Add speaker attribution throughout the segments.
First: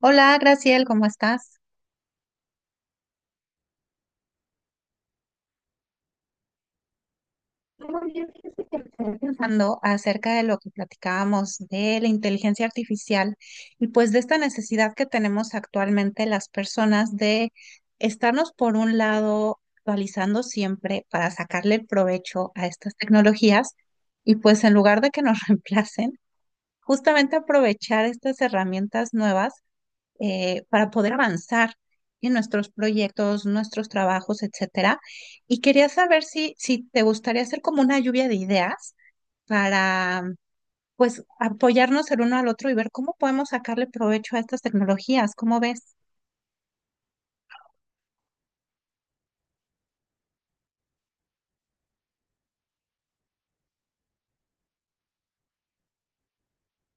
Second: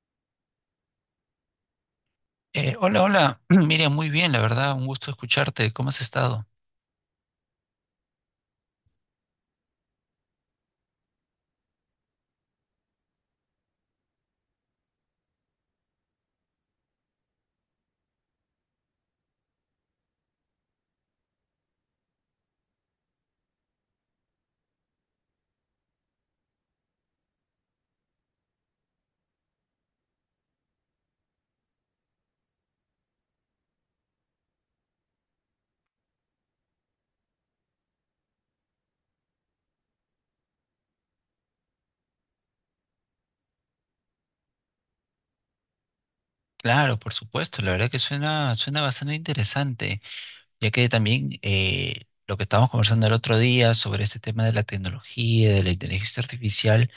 Speaker 1: Hola, Graciel, ¿cómo estás?
Speaker 2: Hola, hola. Miriam, muy bien, la verdad, un gusto escucharte. ¿Cómo has estado?
Speaker 1: Muy bien, fíjese que me quedé pensando acerca de lo que platicábamos de la inteligencia artificial y pues de esta necesidad que tenemos actualmente las personas de estarnos por un lado actualizando siempre para sacarle el provecho a estas tecnologías y pues en lugar de que nos reemplacen, justamente aprovechar estas herramientas nuevas, para poder avanzar en nuestros proyectos, nuestros trabajos, etcétera. Y quería saber si te gustaría hacer como una lluvia de ideas para, pues, apoyarnos el uno al otro y ver cómo podemos sacarle provecho a estas tecnologías. ¿Cómo ves?
Speaker 2: Claro, por supuesto, la verdad que suena bastante interesante, ya que también lo que estábamos conversando el otro día sobre este tema de la tecnología, de la inteligencia artificial,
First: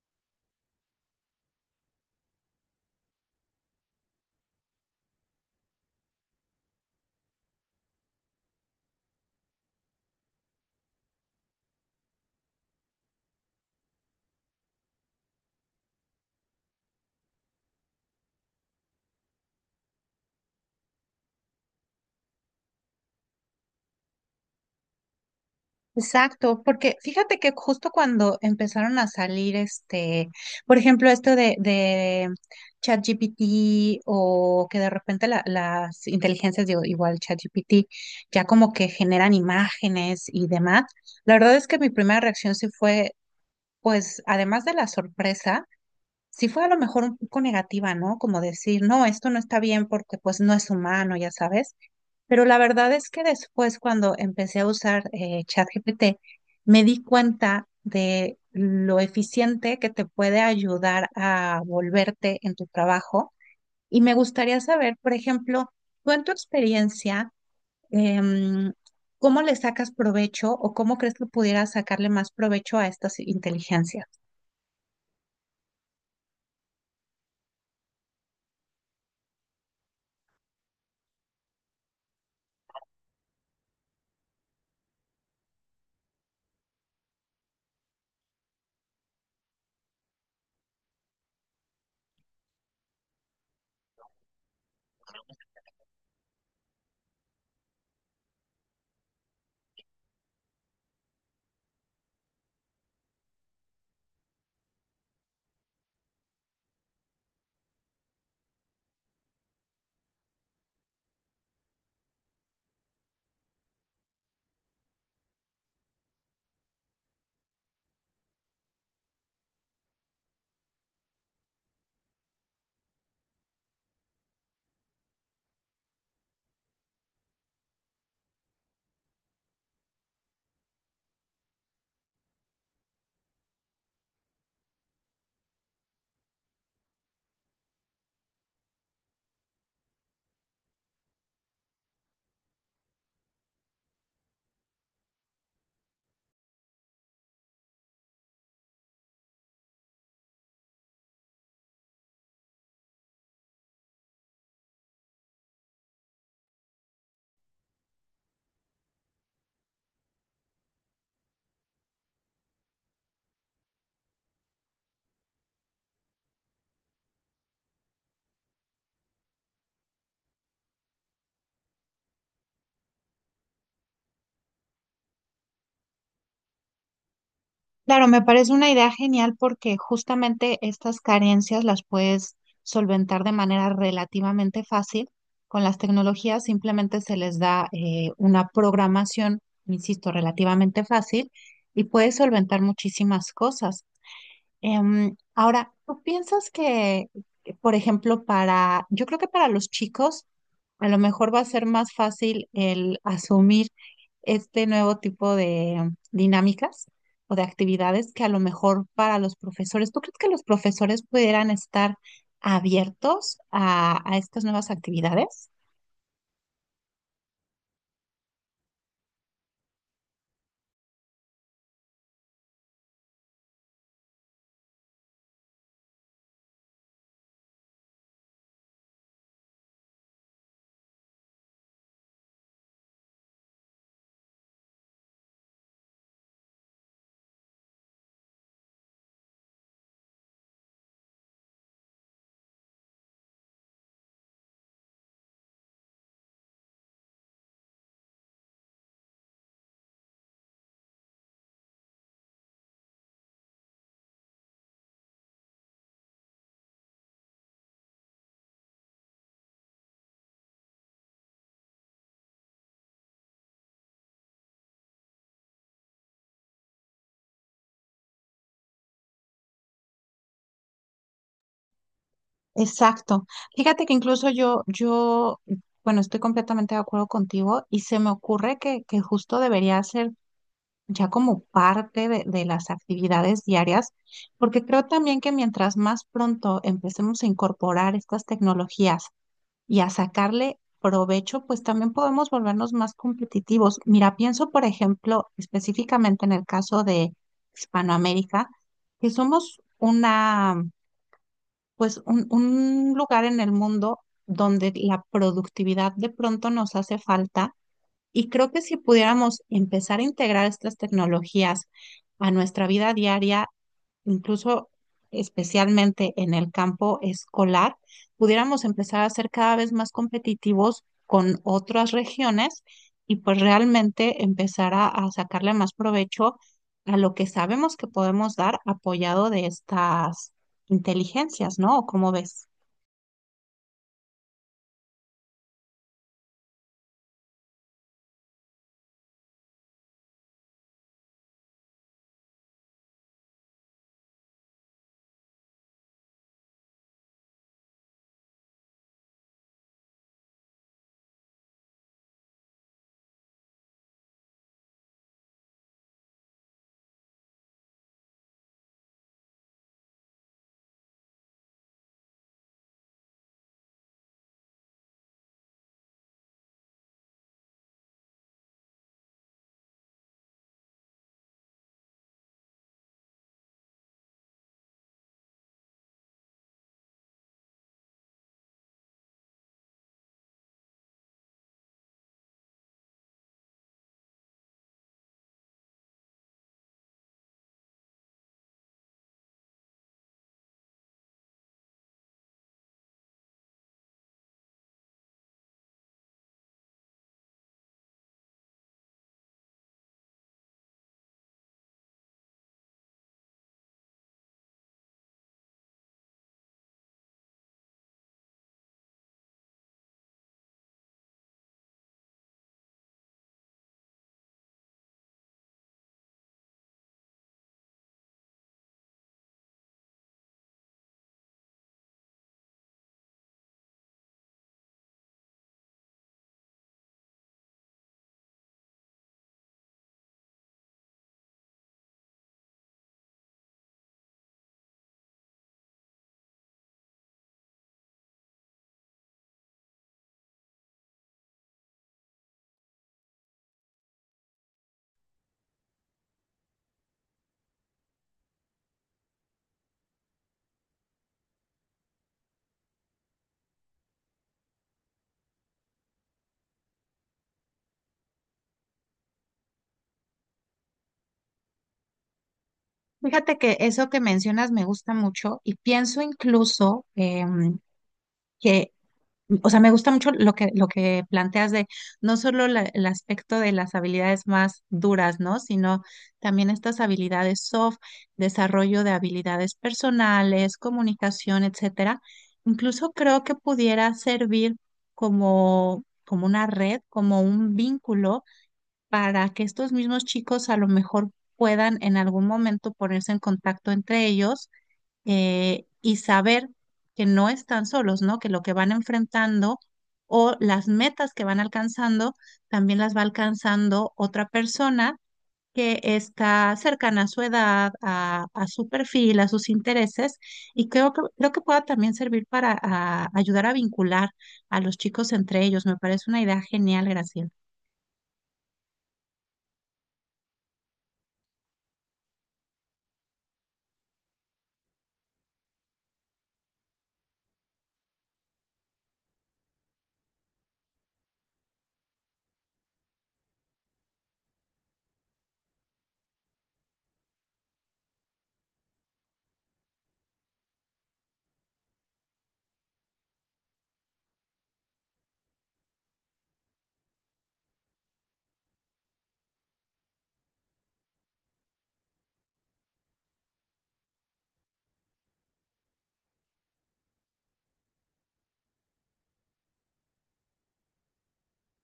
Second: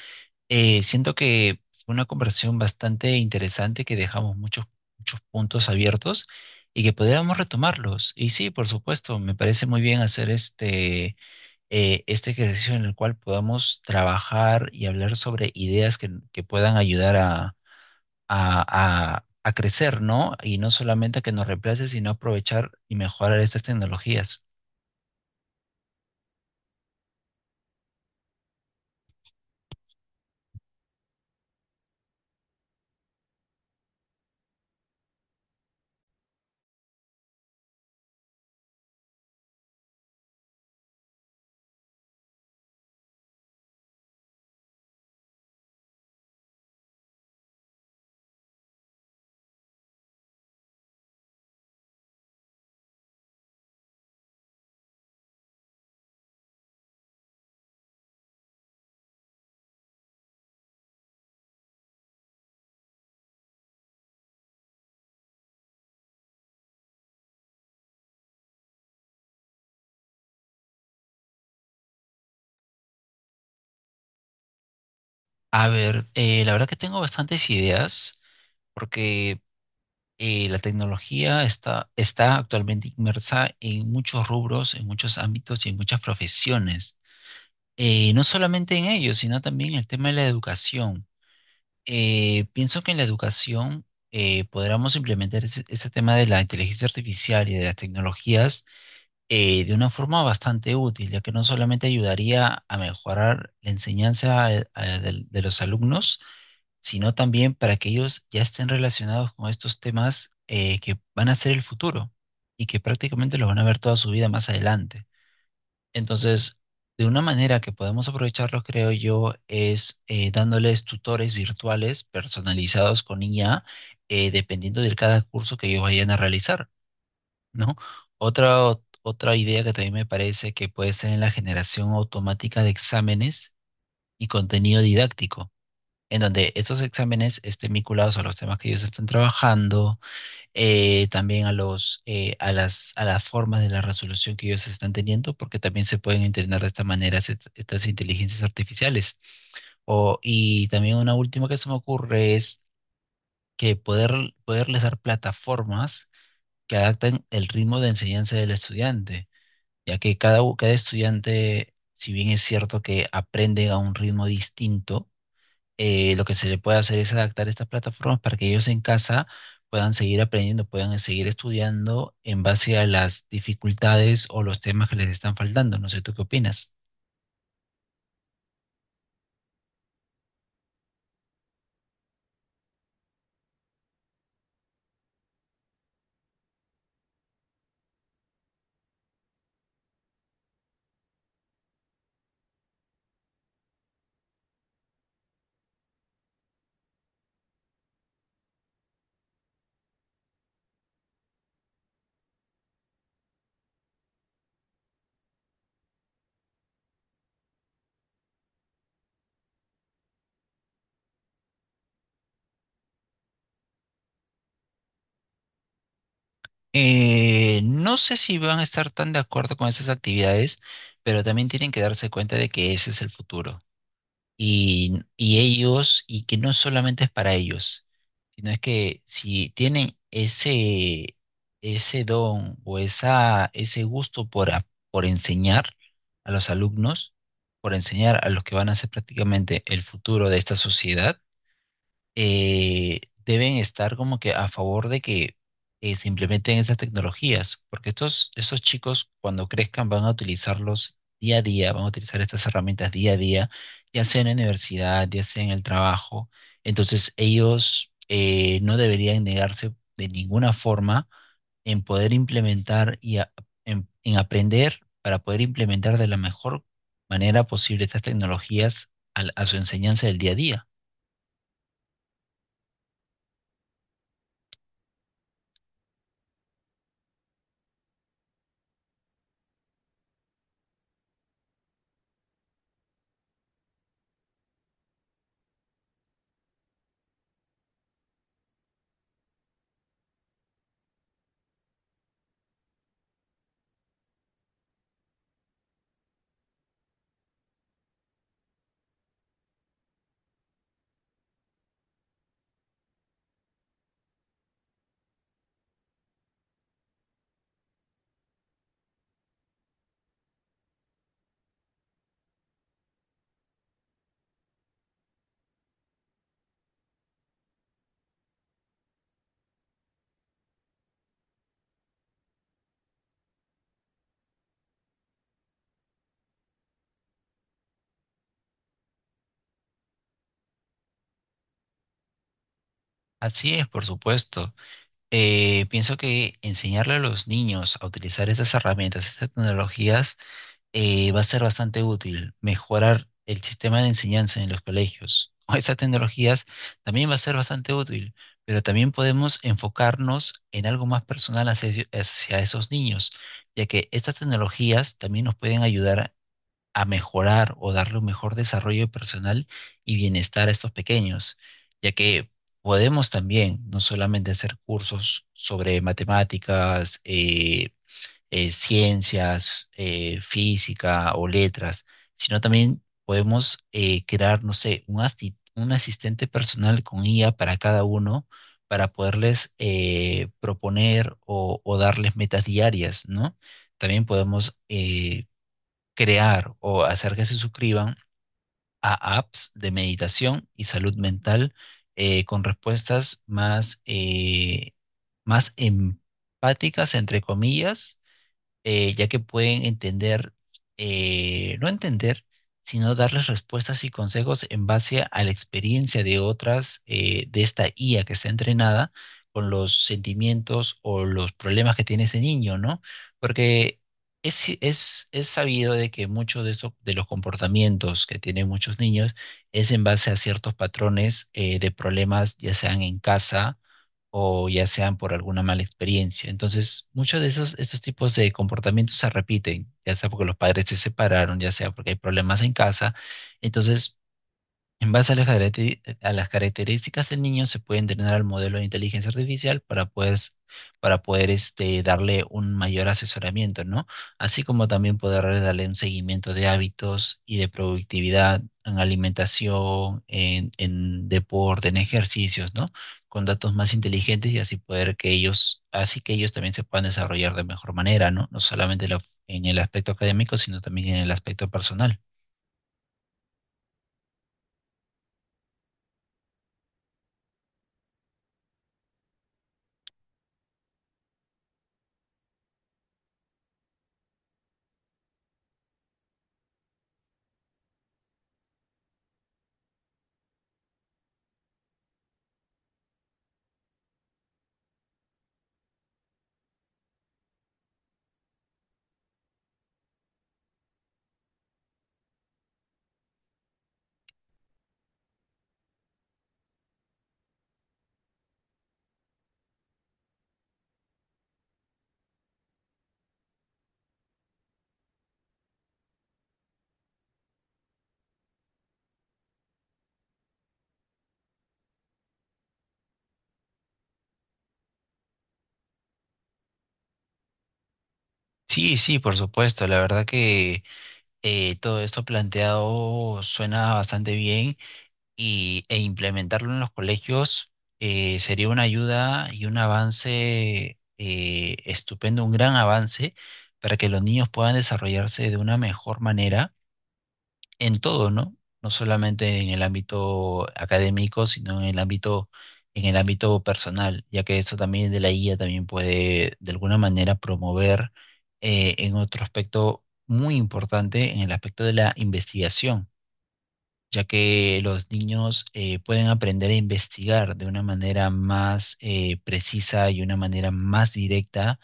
Speaker 2: siento que fue una conversación bastante interesante que dejamos muchos puntos abiertos y que podíamos retomarlos. Y sí, por supuesto, me parece muy bien hacer este ejercicio en el cual podamos trabajar y hablar sobre ideas que puedan ayudar a crecer, ¿no? Y no solamente a que nos reemplace, sino aprovechar y mejorar estas tecnologías.
Speaker 1: Exacto, porque fíjate que justo cuando empezaron a salir este, por ejemplo, esto de ChatGPT o que de repente las inteligencias, digo, igual ChatGPT, ya como que generan imágenes y demás, la verdad es que mi primera reacción sí fue, pues, además de la sorpresa, sí fue a lo mejor un poco negativa, ¿no? Como decir, no, esto no está bien porque pues no es humano, ya sabes. Pero la verdad es que después, cuando empecé a usar ChatGPT, me di cuenta de lo eficiente que te puede ayudar a volverte en tu trabajo. Y me gustaría saber, por ejemplo, tú en tu experiencia, em, ¿cómo le sacas provecho o cómo crees que pudieras sacarle más provecho a estas inteligencias?
Speaker 2: A ver, la verdad que tengo bastantes ideas porque la tecnología está actualmente inmersa en muchos rubros, en muchos ámbitos y en muchas profesiones. No solamente en ellos, sino también en el tema de la educación. Pienso que en la educación podríamos implementar ese tema de la inteligencia artificial y de las tecnologías de una forma bastante útil, ya que no solamente ayudaría a mejorar la enseñanza de los alumnos, sino también para que ellos ya estén relacionados con estos temas que van a ser el futuro y que prácticamente los van a ver toda su vida más adelante. Entonces, de una manera que podemos aprovecharlos, creo yo, es dándoles tutores virtuales personalizados con IA, dependiendo de cada curso que ellos vayan a realizar, ¿no? Otra idea que también me parece que puede ser en la generación automática de exámenes y contenido didáctico, en donde estos exámenes estén vinculados a los temas que ellos están trabajando, también a a las formas de la resolución que ellos están teniendo, porque también se pueden entrenar de esta manera estas inteligencias artificiales. O, y también una última que se me ocurre es que poderles dar plataformas que adapten el ritmo de enseñanza del estudiante, ya que cada estudiante, si bien es cierto que aprende a un ritmo distinto, lo que se le puede hacer es adaptar estas plataformas para que ellos en casa puedan seguir aprendiendo, puedan seguir estudiando en base a las dificultades o los temas que les están faltando. No sé, ¿tú qué opinas?
Speaker 1: Claro, me parece una idea genial porque justamente estas carencias las puedes solventar de manera relativamente fácil con las tecnologías. Simplemente se les da una programación, insisto, relativamente fácil y puedes solventar muchísimas cosas. Ahora, ¿tú piensas que, por ejemplo, para, yo creo que para los chicos, a lo mejor va a ser más fácil el asumir este nuevo tipo de dinámicas o de actividades que a lo mejor para los profesores? ¿Tú crees que los profesores pudieran estar abiertos a estas nuevas actividades?
Speaker 2: No sé si van a estar tan de acuerdo con esas actividades, pero también tienen que darse cuenta de que ese es el futuro. Y ellos, y que no solamente es para ellos, sino es que si tienen ese don o ese gusto por enseñar a los alumnos, por enseñar a los que van a ser prácticamente el futuro de esta sociedad, deben estar como que a favor de que se implementen esas tecnologías, porque esos chicos cuando crezcan van a utilizarlos día a día, van a utilizar estas herramientas día a día, ya sea en la universidad, ya sea en el trabajo. Entonces ellos no deberían negarse de ninguna forma en poder implementar y en aprender para poder implementar de la mejor manera posible estas tecnologías a su enseñanza del día a día.
Speaker 1: Exacto. Fíjate que incluso yo, bueno, estoy completamente de acuerdo contigo y se me ocurre que justo debería ser ya como parte de las actividades diarias, porque creo también que mientras más pronto empecemos a incorporar estas tecnologías y a sacarle provecho, pues también podemos volvernos más competitivos. Mira, pienso, por ejemplo, específicamente en el caso de Hispanoamérica, que somos una, pues un lugar en el mundo donde la productividad de pronto nos hace falta y creo que si pudiéramos empezar a integrar estas tecnologías a nuestra vida diaria, incluso especialmente en el campo escolar, pudiéramos empezar a ser cada vez más competitivos con otras regiones y pues realmente empezar a sacarle más provecho a lo que sabemos que podemos dar apoyado de estas inteligencias, ¿no? ¿O ¿Cómo ves?
Speaker 2: Así es, por supuesto. Pienso que enseñarle a los niños a utilizar estas herramientas, estas tecnologías, va a ser bastante útil. Mejorar el sistema de enseñanza en los colegios con estas tecnologías también va a ser bastante útil, pero también podemos enfocarnos en algo más personal hacia esos niños, ya que estas tecnologías también nos pueden ayudar a mejorar o darle un mejor desarrollo personal y bienestar a estos pequeños, ya que podemos también no solamente hacer cursos sobre matemáticas, ciencias, física o letras, sino también podemos crear, no sé, un asistente personal con IA para cada uno para poderles proponer o darles metas diarias, ¿no? También podemos crear o hacer que se suscriban a apps de meditación y salud mental con respuestas más empáticas, entre comillas, ya que pueden entender, no entender, sino darles respuestas y consejos en base a la experiencia de otras, de esta IA que está entrenada con los sentimientos o los problemas que tiene ese niño, ¿no? Porque es sabido de que muchos de de los comportamientos que tienen muchos niños es en base a ciertos patrones de problemas, ya sean en casa o ya sean por alguna mala experiencia. Entonces, estos tipos de comportamientos se repiten, ya sea porque los padres se separaron, ya sea porque hay problemas en casa. Entonces, en base a a las características del niño, se puede entrenar al modelo de inteligencia artificial para para poder este, darle un mayor asesoramiento, ¿no? Así como también poder darle un seguimiento de hábitos y de productividad en alimentación, en deporte, en ejercicios, ¿no? Con datos más inteligentes y así poder que ellos, así que ellos también se puedan desarrollar de mejor manera, ¿no? No solamente en el aspecto académico, sino también en el aspecto personal.
Speaker 1: Fíjate que eso que mencionas me gusta mucho y pienso incluso em, que o sea, me gusta mucho lo que planteas de no solo el aspecto de las habilidades más duras, ¿no? Sino también estas habilidades soft, desarrollo de habilidades personales, comunicación, etcétera. Incluso creo que pudiera servir como una red, como un vínculo para que estos mismos chicos a lo mejor puedan en algún momento ponerse en contacto entre ellos y saber que no están solos, ¿no? Que lo que van enfrentando o las metas que van alcanzando también las va alcanzando otra persona que está cercana a su edad, a su perfil, a sus intereses, y creo que pueda también servir para ayudar a vincular a los chicos entre ellos. Me parece una idea genial, Graciela.
Speaker 2: Sí, sí, por supuesto. La verdad que todo esto planteado suena bastante bien e implementarlo en los colegios sería una ayuda y un avance estupendo, un gran avance para que los niños puedan desarrollarse de una mejor manera en todo, ¿no? No solamente en el ámbito académico, sino en el en el ámbito personal, ya que esto también de la guía también puede de alguna manera promover en otro aspecto muy importante, en el aspecto de la investigación, ya que los niños pueden aprender a investigar de una manera más precisa y una manera más directa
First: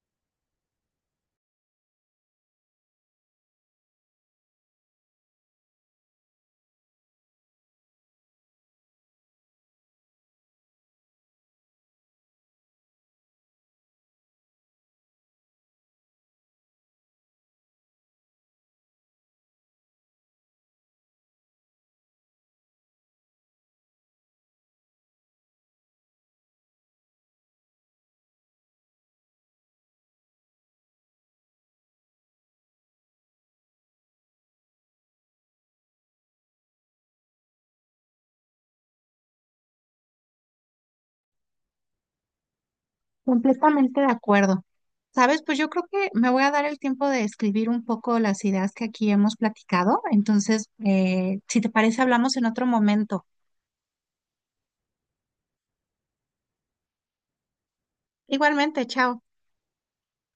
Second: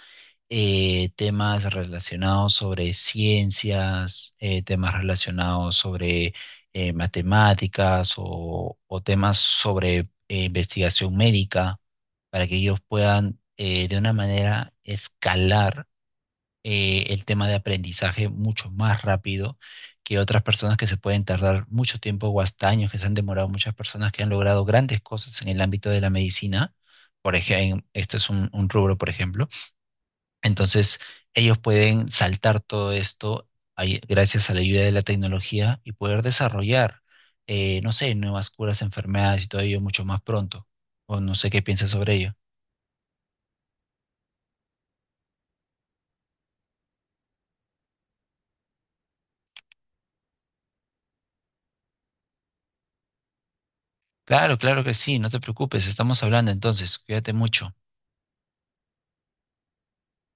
Speaker 2: temas relacionados sobre ciencias, temas relacionados sobre matemáticas o temas sobre investigación médica, para que ellos puedan de una manera escalar el tema de aprendizaje mucho más rápido que otras personas que se pueden tardar mucho tiempo o hasta años, que se han demorado muchas personas que han logrado grandes cosas en el ámbito de la medicina. Por ejemplo, este es un rubro, por ejemplo entonces, ellos pueden saltar todo esto gracias a la ayuda de la tecnología y poder desarrollar, no sé, nuevas curas, enfermedades y todo ello mucho más pronto. O no sé qué piensas sobre ello.
Speaker 1: Completamente de acuerdo. Sabes, pues yo creo que me voy a dar el tiempo de escribir un poco las ideas que aquí hemos platicado. Entonces, si te parece, hablamos en otro momento.
Speaker 2: Claro, claro que sí, no te preocupes, estamos hablando entonces, cuídate mucho.
Speaker 1: Igualmente, chao.